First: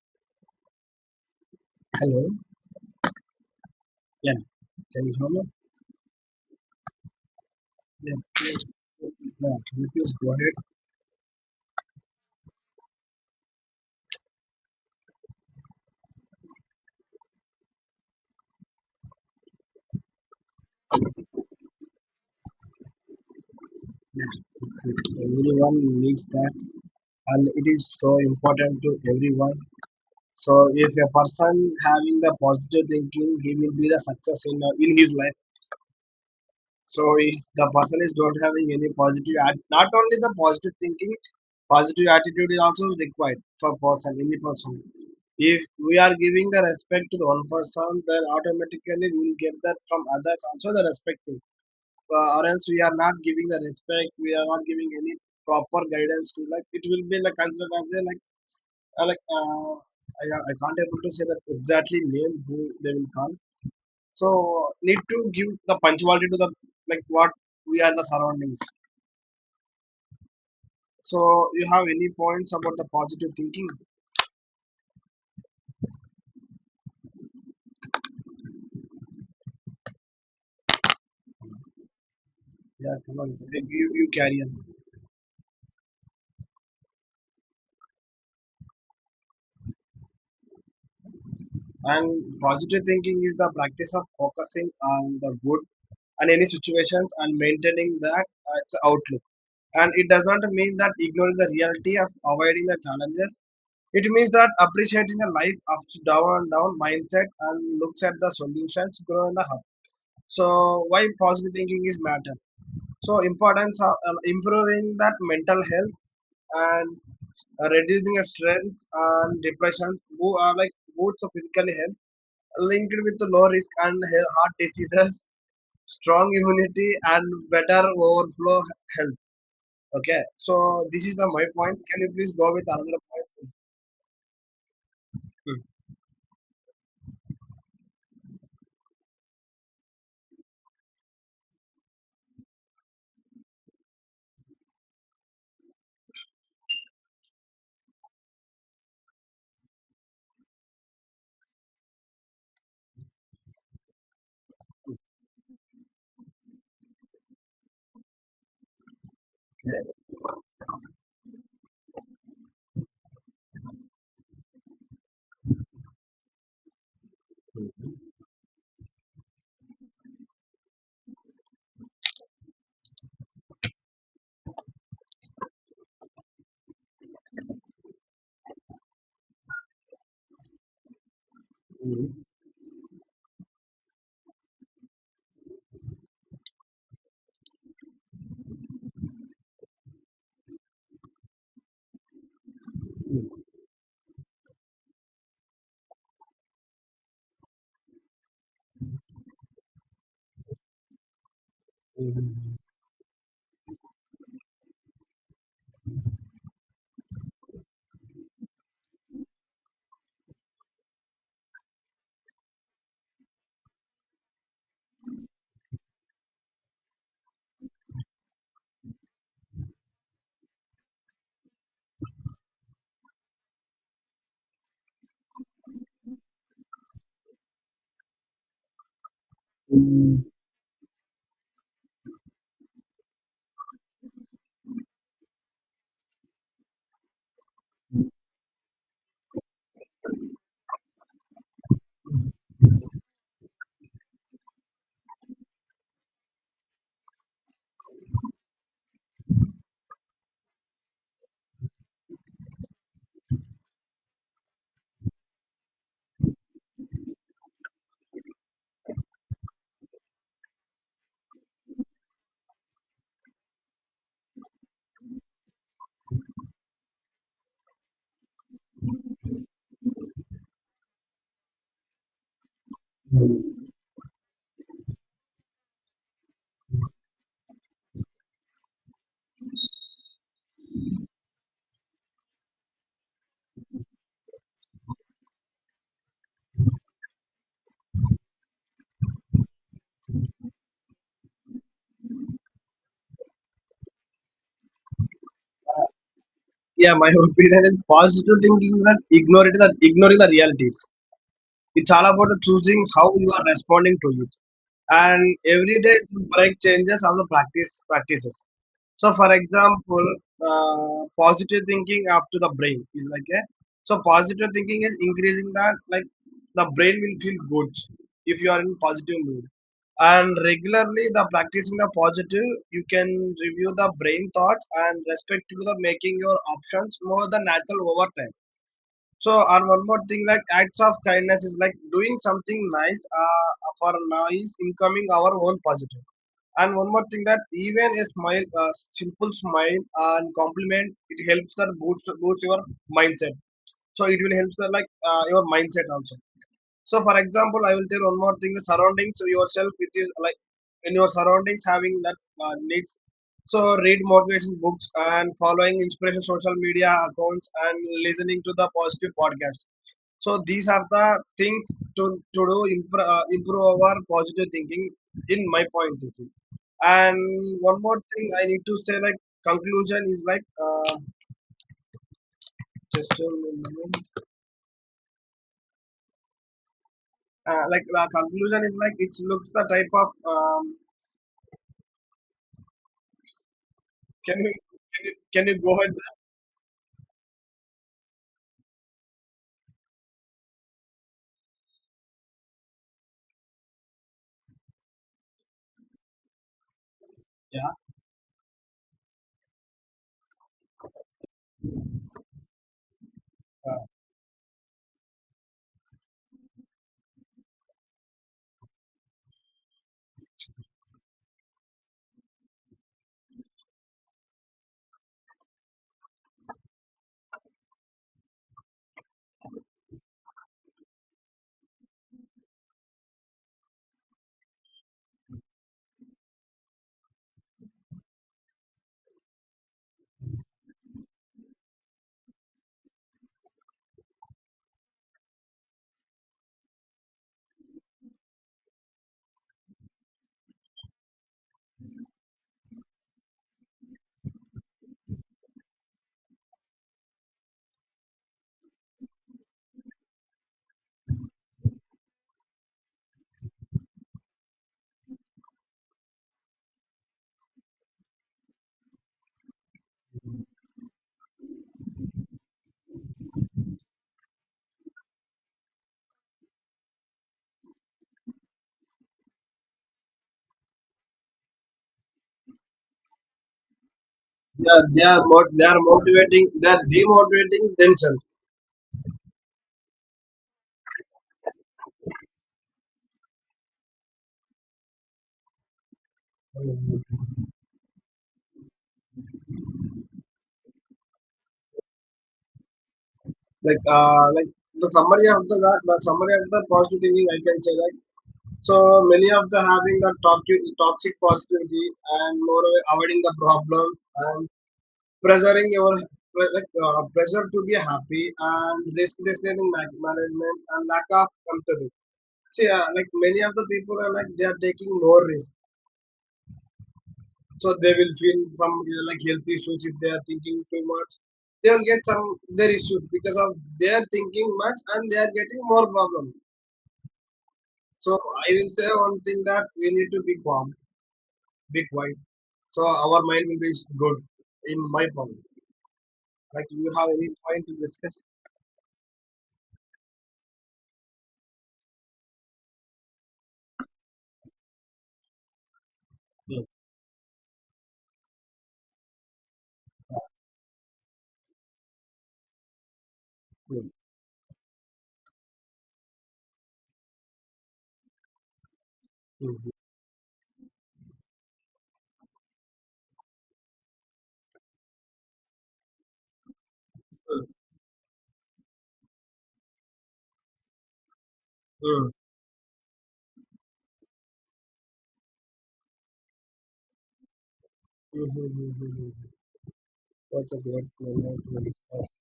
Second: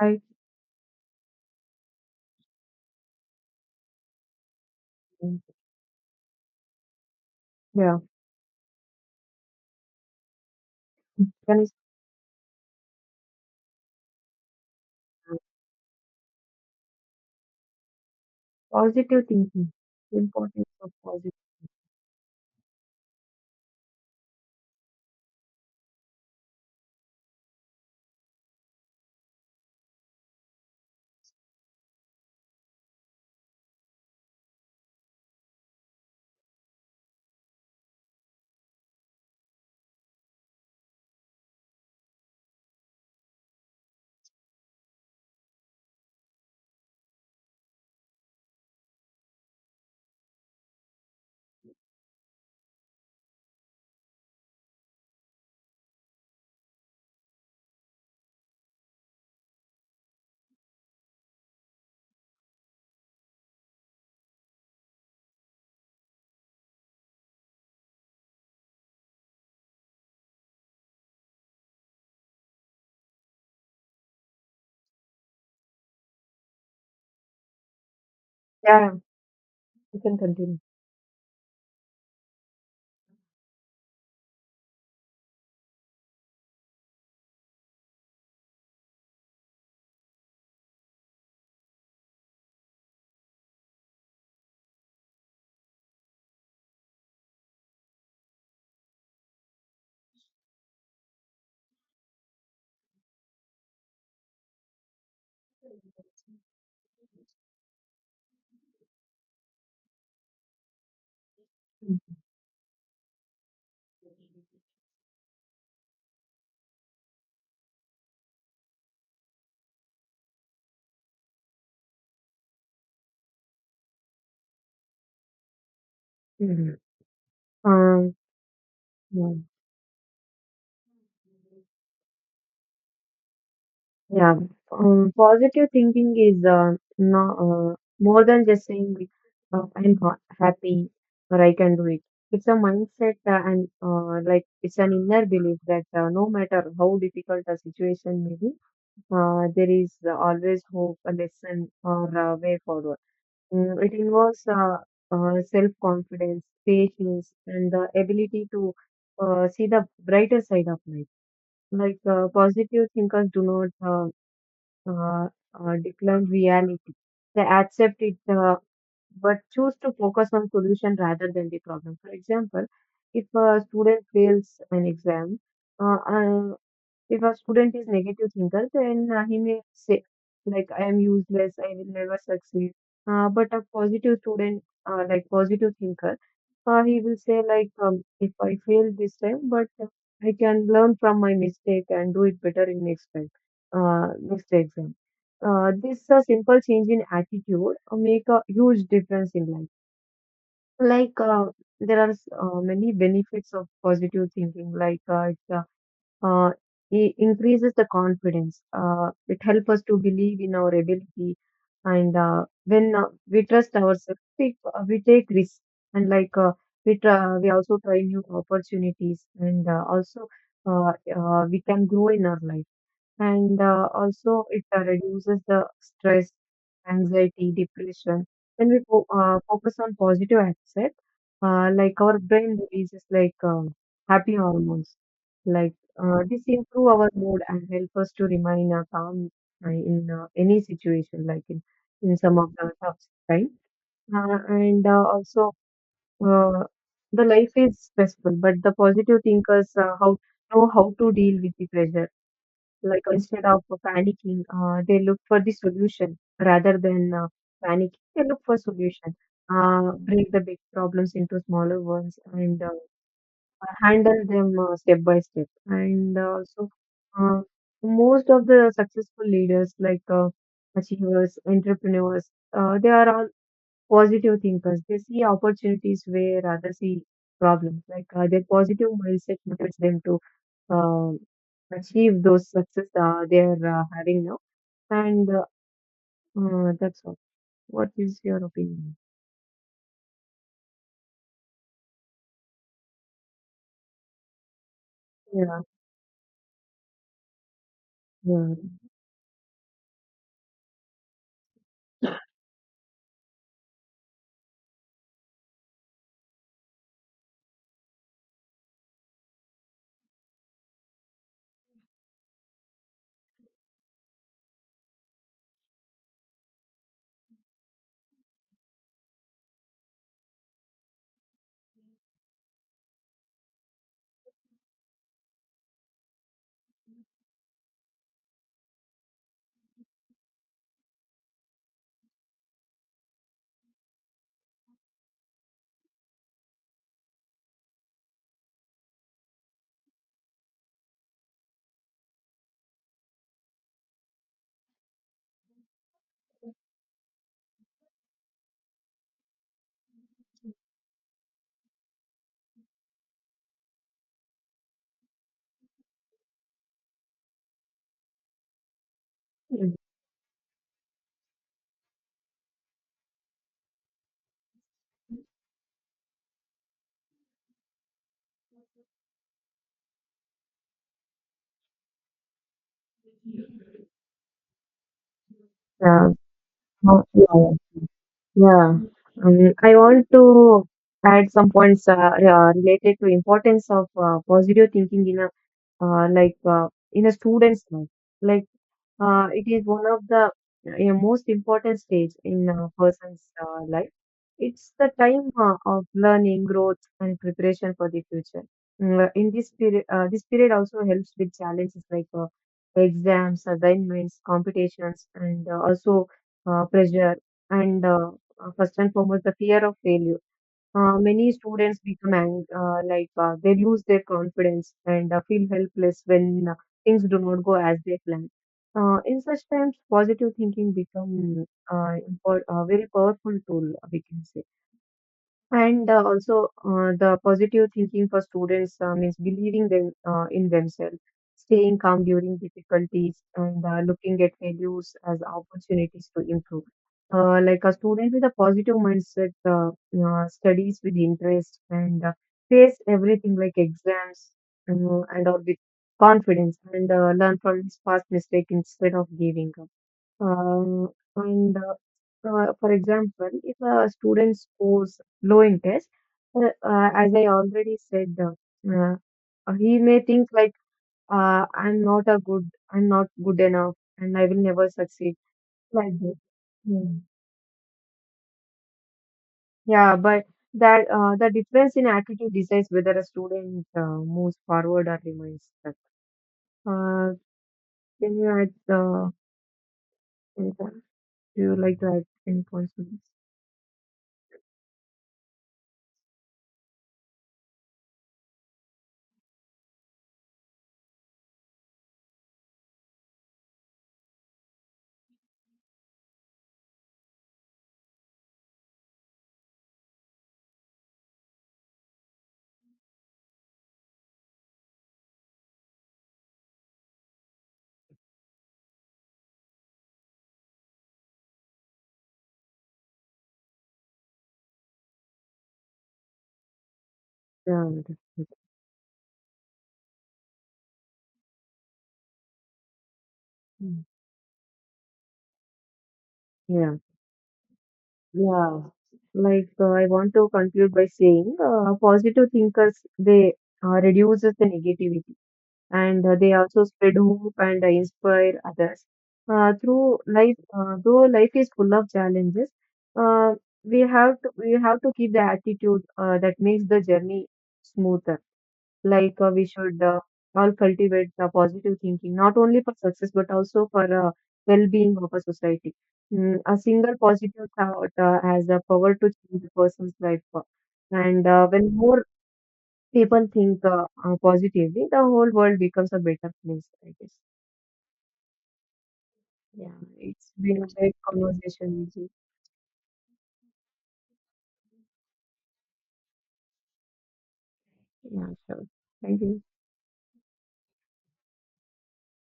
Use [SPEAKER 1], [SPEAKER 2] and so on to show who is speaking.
[SPEAKER 1] Right.
[SPEAKER 2] Hello. Yeah. Can you hear
[SPEAKER 1] mm,
[SPEAKER 2] me?
[SPEAKER 1] Yeah.
[SPEAKER 2] Yeah. Please. Yeah. Can you please go ahead?
[SPEAKER 1] Can is positive thinking. The importance of positive.
[SPEAKER 2] Yeah. It's, it. Everyone needs that, and it is so important to everyone. So if a person having the positive thinking, he will be the success in his life. So if the person is not having any positive, not only the positive thinking, positive attitude is also required for person, any person. If we are giving the respect to the one person, then automatically we will get that from others also the respecting. Or else we are not giving the respect, we are not giving any proper guidance to like it will be like considered as a uh, like uh, I, I can't able to say that exactly name who they will call so need to give the punctuality to the like what we are the surroundings. So you have any points about the positive thinking?
[SPEAKER 1] Yeah, you can continue.
[SPEAKER 2] Yeah, come on, you carry on. And positive thinking is the practice of focusing on the good and any situations and maintaining that its outlook. And it does not mean that ignoring the reality of avoiding the challenges. It means that appreciating the life ups, down and down mindset and looks at the solutions grow in the hub. So why positive thinking is matter? So importance of improving that mental health and reducing the strength and depression, who are like both the physical health linked with the low risk and heart diseases, strong
[SPEAKER 1] Mhm.
[SPEAKER 2] immunity and better
[SPEAKER 1] Um,
[SPEAKER 2] overflow health.
[SPEAKER 1] yeah.
[SPEAKER 2] Okay, so this is the my points. Can you please go with another point?
[SPEAKER 1] Yeah. Positive thinking is no, more than just saying I'm happy or I can do it. It's a mindset and like it's an inner belief that no matter how difficult a situation may be, there is always hope, a lesson, or a way forward. It involves self-confidence, patience, and the ability to see the brighter side of life. Like positive thinkers do not uh, decline reality; they accept it, but choose to focus on solution rather than the problem. For example, if a student fails an exam, uh, uh, if a student is negative thinker, then he may say like I am useless, I will never
[SPEAKER 2] Hmm.
[SPEAKER 1] succeed. But a positive student, like positive thinker, he will say like if I fail this time, but I can learn from my mistake and do it better in next time, next exam. This simple change in attitude make a huge difference in life. Like there are many benefits of positive thinking, like uh, it increases the confidence. It helps us to believe in our ability, and when we trust ourselves, we take risks, and we try, we also try new opportunities, and also we can grow in our life and also it reduces the stress, anxiety, depression. When we focus on positive aspect, like our brain releases like happy hormones, like this improve our mood and help us to remain calm in any situation, like in some of the tough time. Uh, and uh, also, uh, the life is stressful, but the positive thinkers how know how to deal with the pressure like instead of panicking, they look for the solution rather than panicking. They look for solution. Break the big problems into smaller ones and handle them step by step. Uh, Most of the successful leaders, like achievers, entrepreneurs, they are all positive thinkers. They see opportunities where others see problems. Like their positive mindset motivates them to um, achieve those success they are having now. And That's all. What is your opinion? Yeah,
[SPEAKER 2] Yeah, my opinion is positive
[SPEAKER 1] yeah,
[SPEAKER 2] thinking is that ignore it, that ignoring the realities. It's all about the choosing how you are responding to it. And every day it's break changes of the practices. So, for example, positive thinking after the brain is like a so positive thinking is increasing that like the brain will feel good if you are in positive mood. And regularly, the practicing the positive, you can review the brain thoughts and respect to the making your options more than natural over time so, and one more thing, like acts of kindness is like doing something nice for nice incoming our own positive. And one more thing that even a smile, a simple smile and compliment, it helps that boost your mindset. So it will help that like your mindset also. So for example, I will tell one more thing: the surroundings yourself with is like in your surroundings having that needs. So read motivation books and following inspiration social media accounts and listening to the positive podcast so these are the things to do improve, improve our positive thinking in my point of view. And one more thing I need to say like conclusion is like just a moment.
[SPEAKER 1] yeah, oh, yeah.
[SPEAKER 2] Like the conclusion
[SPEAKER 1] Yeah.
[SPEAKER 2] is like it looks the
[SPEAKER 1] I
[SPEAKER 2] type
[SPEAKER 1] want
[SPEAKER 2] of
[SPEAKER 1] to add some points related to importance of
[SPEAKER 2] can you
[SPEAKER 1] positive thinking in a
[SPEAKER 2] can you go ahead?
[SPEAKER 1] uh, like uh, in a student's life. Like it is one of the most important stage in a person's life. It's the time of learning, growth, and
[SPEAKER 2] Yeah.
[SPEAKER 1] preparation for the future. In this period also helps with challenges like exams,
[SPEAKER 2] Uh,
[SPEAKER 1] assignments, competitions, and also pressure and first and foremost the fear of failure. Many students become they lose their confidence and feel helpless when things do not go as they plan. In such times, positive thinking become a very powerful tool, we can say. The positive thinking for students means believing them in themselves, staying calm during difficulties, and looking at failures as opportunities to improve. Like a student with a positive mindset, studies with interest, and face everything like exams and all with confidence, and learn from his past mistake instead of giving up. Um, and For example, if a student scores low in test, as I already said, he may think like, " I'm not good enough, and I will never succeed." Like this. Mm. Yeah, but that the difference in attitude decides whether a student moves forward or remains
[SPEAKER 2] they
[SPEAKER 1] stuck.
[SPEAKER 2] are motivating, they are
[SPEAKER 1] Uh,
[SPEAKER 2] demotivating
[SPEAKER 1] can you
[SPEAKER 2] themselves.
[SPEAKER 1] add anything? Do you like to add any points on this?
[SPEAKER 2] Like the summary of the summary of the positive thinking I can say that. So many of the having the toxic positivity and more avoiding the problems and pressuring your like pressure to be happy and risk deciding management and lack of comfortability. See, like many of the people are like they are taking more risk, so
[SPEAKER 1] Yeah,
[SPEAKER 2] they
[SPEAKER 1] that's
[SPEAKER 2] will
[SPEAKER 1] it.
[SPEAKER 2] feel some like health issues if they are thinking too much. They will get some their issues because of
[SPEAKER 1] Mm.
[SPEAKER 2] they are thinking much and they are getting more problems.
[SPEAKER 1] Yeah.
[SPEAKER 2] So I
[SPEAKER 1] Yeah,
[SPEAKER 2] will say one thing
[SPEAKER 1] like
[SPEAKER 2] that
[SPEAKER 1] I
[SPEAKER 2] we need
[SPEAKER 1] want
[SPEAKER 2] to
[SPEAKER 1] to
[SPEAKER 2] be
[SPEAKER 1] conclude
[SPEAKER 2] calm
[SPEAKER 1] by saying
[SPEAKER 2] big white.
[SPEAKER 1] positive thinkers
[SPEAKER 2] So our
[SPEAKER 1] they
[SPEAKER 2] mind will be good
[SPEAKER 1] reduces the
[SPEAKER 2] in my
[SPEAKER 1] negativity
[SPEAKER 2] point.
[SPEAKER 1] and they also
[SPEAKER 2] Like you
[SPEAKER 1] spread
[SPEAKER 2] have any
[SPEAKER 1] hope and
[SPEAKER 2] point to discuss?
[SPEAKER 1] inspire others. Though life is full of challenges, uh, we have to keep the attitude that makes
[SPEAKER 2] Mm,
[SPEAKER 1] the journey smoother. Like we should all cultivate the positive thinking not only for success but also for
[SPEAKER 2] mm,
[SPEAKER 1] well-being of a society. Mm, a single positive thought has the power to change a
[SPEAKER 2] mm,
[SPEAKER 1] person's life, and when more people think positively the whole world becomes a better place, I guess.
[SPEAKER 2] mm,
[SPEAKER 1] Yeah, it's been a great conversation with
[SPEAKER 2] mm,
[SPEAKER 1] you.
[SPEAKER 2] mm, mm,
[SPEAKER 1] Yeah, sure.
[SPEAKER 2] mm, mm,
[SPEAKER 1] Thank
[SPEAKER 2] mm.
[SPEAKER 1] you.
[SPEAKER 2] That's a great point to discuss.